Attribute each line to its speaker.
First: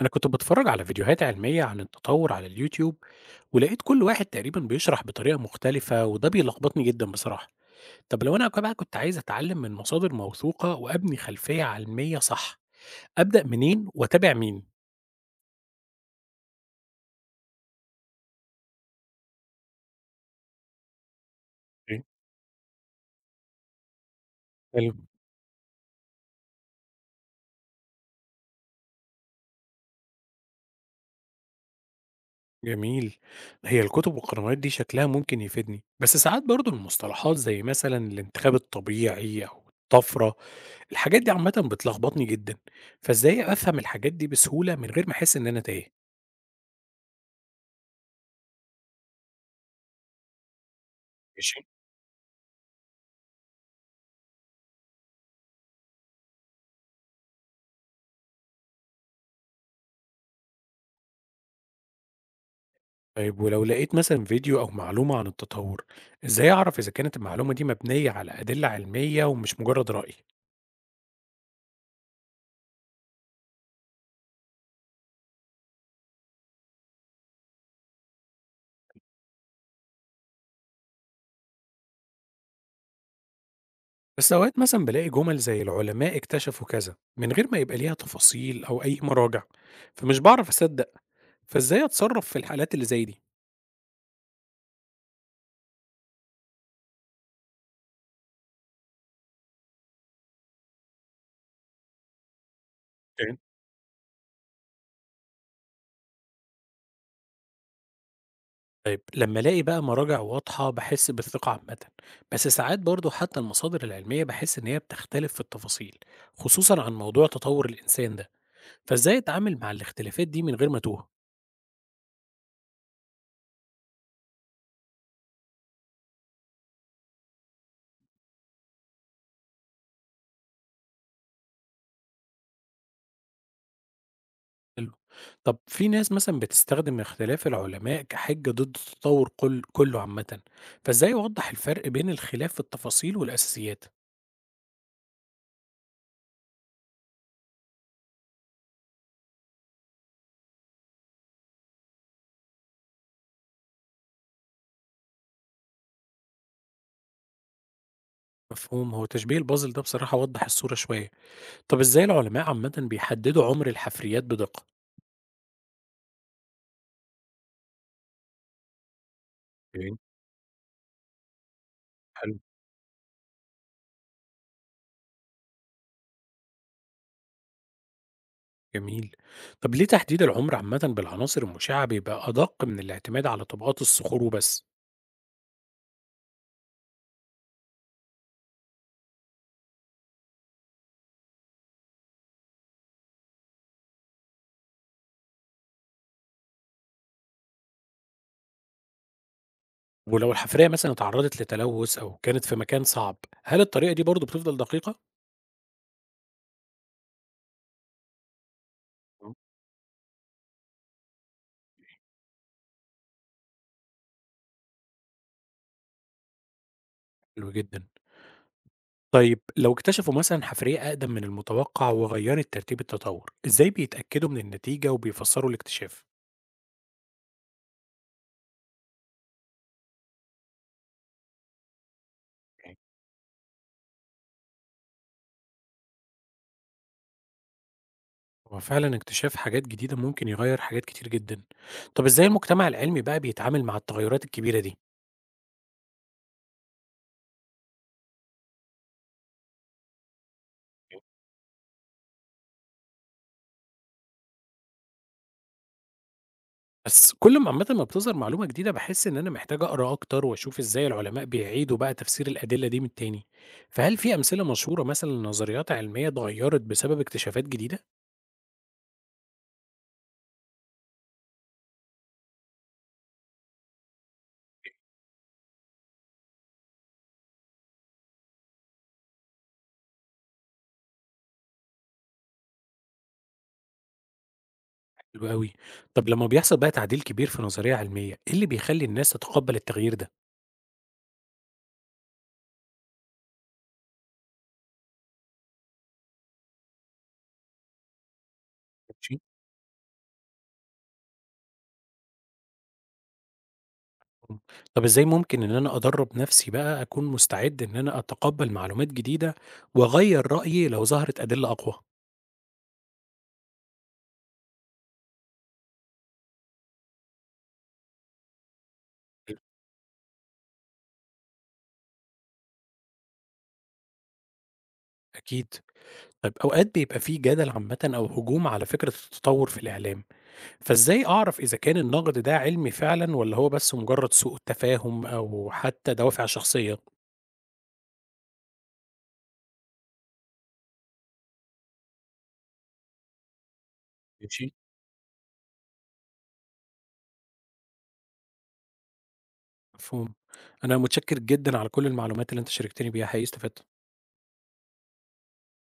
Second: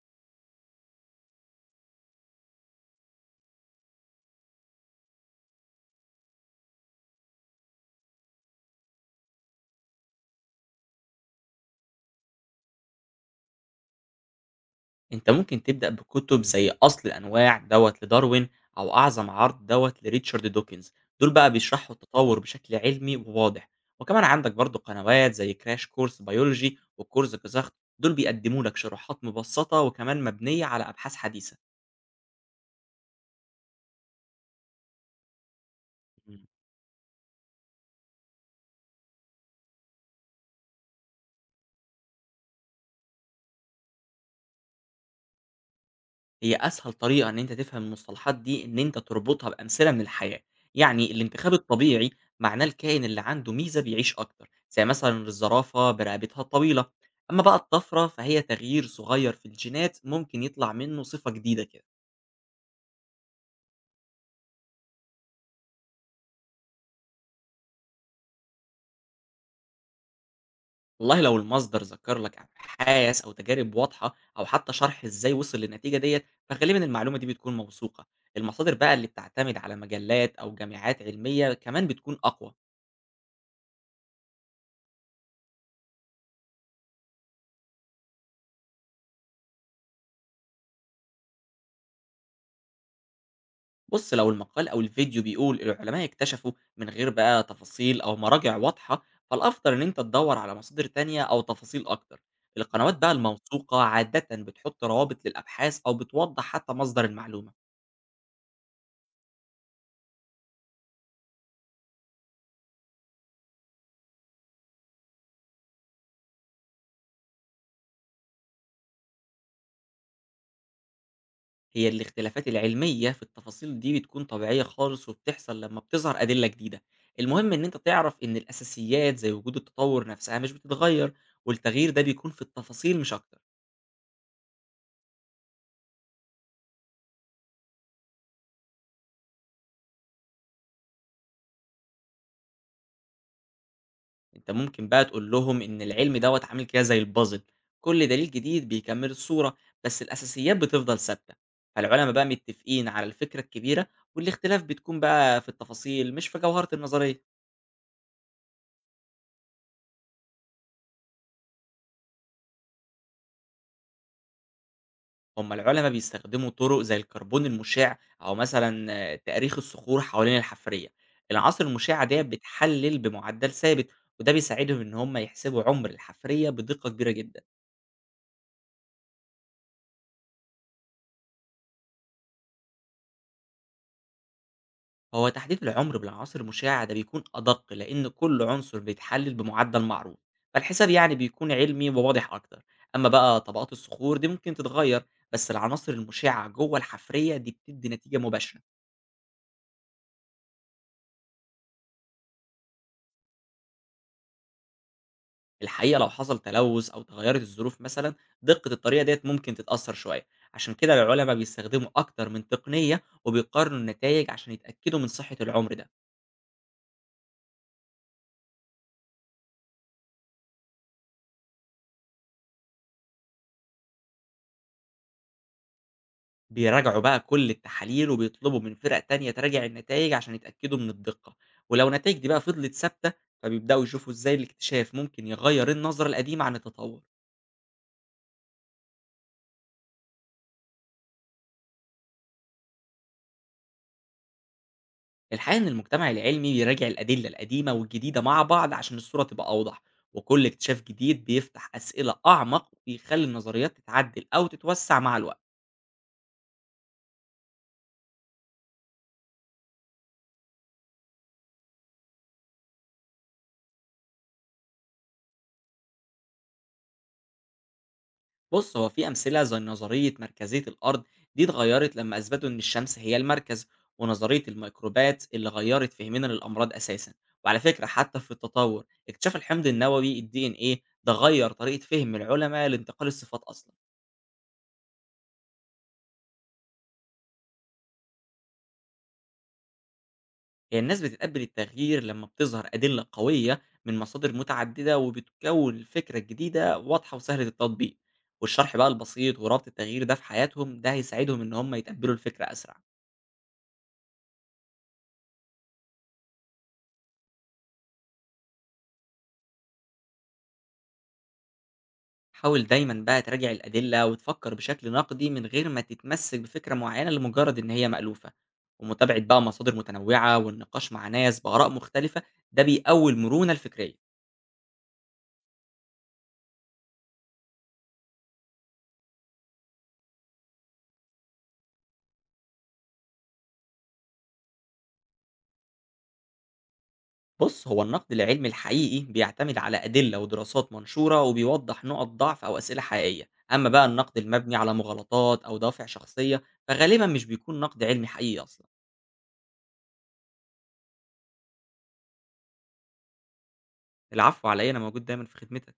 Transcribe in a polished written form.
Speaker 1: أنا كنت بتفرج على فيديوهات علمية عن التطور على اليوتيوب، ولقيت كل واحد تقريبا بيشرح بطريقة مختلفة وده بيلخبطني جدا بصراحة. طب لو أنا بقى كنت عايز أتعلم من مصادر موثوقة وأبني خلفية علمية صح، أبدأ منين وأتابع مين؟
Speaker 2: أنت ممكن تبدأ بكتب زي أصل الأنواع دوت لداروين أو أعظم عرض دوت لريتشارد دوكنز. دول بقى بيشرحوا
Speaker 1: إيه؟
Speaker 2: التطور بشكل علمي وواضح. وكمان عندك برضو
Speaker 1: حلو.
Speaker 2: قنوات زي كراش كورس بيولوجي وكورس كزخ. دول بيقدموا لك شروحات مبسطة وكمان مبنية على أبحاث حديثة.
Speaker 1: جميل. هي الكتب والقنوات دي شكلها ممكن يفيدني، بس ساعات برضو المصطلحات زي مثلا الانتخاب الطبيعي أو الطفرة، الحاجات دي عامة بتلخبطني جدا. فإزاي أفهم الحاجات دي بسهولة من غير ما أحس إن أنا تايه؟
Speaker 2: هي أسهل طريقة إن أنت تفهم المصطلحات دي إن أنت تربطها بأمثلة من الحياة، يعني الانتخاب الطبيعي معناه الكائن اللي عنده ميزة بيعيش أكتر، زي مثلًا الزرافة برقبتها الطويلة، أما بقى الطفرة فهي تغيير صغير في الجينات ممكن يطلع منه صفة جديدة كده.
Speaker 1: طيب ولو لقيت مثلا فيديو أو معلومة عن التطور، إزاي أعرف إذا كانت المعلومة دي مبنية على أدلة علمية ومش مجرد رأي؟
Speaker 2: والله لو المصدر ذكر لك أبحاث أو تجارب واضحة أو حتى شرح إزاي وصل للنتيجة ديّة، فغالبًا المعلومة دي بتكون موثوقة، المصادر بقى اللي بتعتمد على مجلات أو جامعات علمية كمان بتكون أقوى.
Speaker 1: بس أوقات مثلا بلاقي جمل زي العلماء اكتشفوا كذا من غير ما يبقى ليها تفاصيل أو أي مراجع، فمش بعرف أصدق، فإزاي أتصرف في الحالات اللي زي دي؟
Speaker 2: بُص، لو المقال أو الفيديو بيقول العلماء اكتشفوا من غير بقى تفاصيل أو مراجع واضحة، فالأفضل إن أنت تدوّر على مصادر تانية أو تفاصيل أكتر. القنوات بقى
Speaker 1: اوكي.
Speaker 2: الموثوقة عادةً بتحط روابط للأبحاث أو بتوضح حتى مصدر المعلومة.
Speaker 1: طيب لما ألاقي بقى مراجع واضحة بحس بالثقة عامة، بس ساعات برضو حتى المصادر العلمية بحس إن هي بتختلف في التفاصيل، خصوصا عن موضوع تطور الإنسان ده، فإزاي أتعامل مع الاختلافات دي من غير ما أتوه؟
Speaker 2: هي الاختلافات العلمية في التفاصيل دي بتكون طبيعية خالص وبتحصل لمّا بتظهر أدلة جديدة. المهم إن أنت تعرف إن الأساسيات زي وجود التطور نفسها مش بتتغير، والتغيير ده بيكون في التفاصيل مش أكتر.
Speaker 1: حلو. طب في ناس مثلًا بتستخدم اختلاف العلماء كحجة ضد التطور كل كله عامةً، فإزاي أوضح الفرق بين الخلاف في التفاصيل والأساسيات؟
Speaker 2: أنت ممكن بقى تقول لهم إن العلم دوّة عامل كده زي الpuzzle، كل دليل جديد بيكمّل الصورة، بس الأساسيات بتفضل ثابتة. فالعُلما بقى متّفقين على الفكرة الكبيرة والاختلاف بتكون بقى في التفاصيل مش في جوهرة النظرية.
Speaker 1: مفهوم، هو تشبيه البازل ده بصراحة وضّح الصورة شوية. طب إزاي العلماء عامةً بيحددوا عمر الحفريات بدقة؟
Speaker 2: هم العُلما بيستخدموا طُرق زي الكربون المُشع أو مثلًا تأريخ
Speaker 1: أوكي.
Speaker 2: الصخور حوالين الحفرية. العناصر المُشعة ديّة
Speaker 1: حلو.
Speaker 2: بتحلّل بمُعدّل ثابت وده بيساعدهم إن هم يحسبوا عُمر الحفرية بدقة كبيرة جدًا.
Speaker 1: جميل. طب ليه تحديد العمر عامةً بالعناصر المشعة بيبقى أدق من الاعتماد على طبقات الصخور وبس؟
Speaker 2: هو تحديد العمر بالعناصر المشعة ده بيكون أدق لأن كل عنصر بيتحلل بمعدل معروف، فالحساب يعني بيكون علمي وواضح أكتر. أما بقى طبقات الصخور دي ممكن تتغير، بس العناصر المشعة جوه الحفرية دي بتدي نتيجة مباشرة.
Speaker 1: ولو الحفرية مثلًا اتعرضت لتلوث أو كانت في مكان صعب، هل الطريقة دي برضه بتفضل دقيقة؟
Speaker 2: الحقيقة لو حصل تلوث أو تغيرت الظروف مثلا، دقة الطريقة ديت ممكن تتأثر شوية. عشان كده العلماء بيستخدموا أكتر من تقنية وبيقارنوا النتائج عشان يتأكدوا من صحة العمر ده.
Speaker 1: حلو جدًا. طيب لو اكتشفوا مثلا حفرية أقدم من المتوقع وغيرت ترتيب التطور، إزاي بيتأكدوا من النتيجة وبيفسروا الاكتشاف؟
Speaker 2: بيراجعوا بقى كل التحاليل وبيطلبوا من فرق تانية تراجع النتائج عشان يتأكدوا من الدقة، ولو النتائج دي بقى فضلت
Speaker 1: يعني
Speaker 2: ثابتة فبيبدأوا يشوفوا ازاي الاكتشاف ممكن يغير النظرة القديمة عن التطور.
Speaker 1: هو فعلا اكتشاف حاجات جديدة ممكن يغير حاجات كتير جدا. طب إزاي المجتمع العلمي بقى بيتعامل مع التغيرات الكبيرة دي؟
Speaker 2: الحقيقة ان المجتمع العلمي بيراجع الأدلة القديمة والجديدة مع بعض عشان الصورة تبقى أوضح، وكل اكتشاف جديد بيفتح أسئلة أعمق ويخلي النظريات تتعدل أو تتوسع مع الوقت.
Speaker 1: بس كل ما عامة ما بتظهر معلومة جديدة بحس إن أنا محتاج أقرأ أكتر وأشوف إزاي العلماء بيعيدوا بقى تفسير الأدلة دي من تاني. فهل في أمثلة مشهورة مثلا لنظريات علمية اتغيرت بسبب اكتشافات جديدة؟
Speaker 2: بص، هو في أمثلة زي نظرية مركزية الأرض، دي اتغيرت لما أثبتوا إن الشمس هي المركز، ونظرية الميكروبات اللي غيرت فهمنا للأمراض أساسا. وعلى فكرة حتى في التطور اكتشاف الحمض النووي ال DNA ده غير طريقة فهم العلماء لانتقال الصفات أصلا.
Speaker 1: حلو أوي. طب لمّا بيحصل بقى تعديل كبير في نظرية علمية، إيه اللي بيخلّي الناس تتقبّل التغيير ده؟
Speaker 2: هي الناس بتتقبل التغيير لما بتظهر أدلة قوية من مصادر متعددة وبتكون الفكرة الجديدة واضحة وسهلة التطبيق، والشرح بقى
Speaker 1: ماشي.
Speaker 2: البسيط وربط التغيير ده في حياتهم ده هيساعدهم إن هم يتقبلوا الفكرة أسرع.
Speaker 1: إمم. طب إزاي ممكن إن أنا أدرّب نفسي بقى أكون مستعد إن أنا أتقبّل معلومات جديدة وأغيّر رأيي لو ظهرت أدلة أقوى؟
Speaker 2: حاول دايما بقى تراجع الأدلة وتفكر بشكل نقدي من غير ما تتمسك بفكرة معينة لمجرد إن هي مألوفة، ومتابعة
Speaker 1: حلو.
Speaker 2: بقى مصادر متنوعة والنقاش مع ناس بآراء مختلفة ده بيقوي المرونة الفكرية.
Speaker 1: أكيد. طيب أوقات بيبقى في جدل عامةً أو هجوم على فكرة التطوّر في الإعلام، فإزاي أعرف إذا كان النقد ده علمي فعلًا والّا هو بس مجرد سوء تفاهم أو حتى دوافع شخصية؟
Speaker 2: بص، هو النقد العلمي الحقيقي بيعتمد على أدلة ودراسات منشورة وبيوضح نقط ضعف أو أسئلة حقيقية، أما بقى النقد
Speaker 1: ماشي.
Speaker 2: المبني على مغالطات أو دوافع شخصية فغالبا مش بيكون نقد علمي حقيقي أصلا.
Speaker 1: مفهوم. أنا متشكّر جدًا على كل المعلومات اللي أنت شاركتني بيها، حقيقي استفدت.
Speaker 2: العفو عليا، أنا موجود دايما في خدمتك.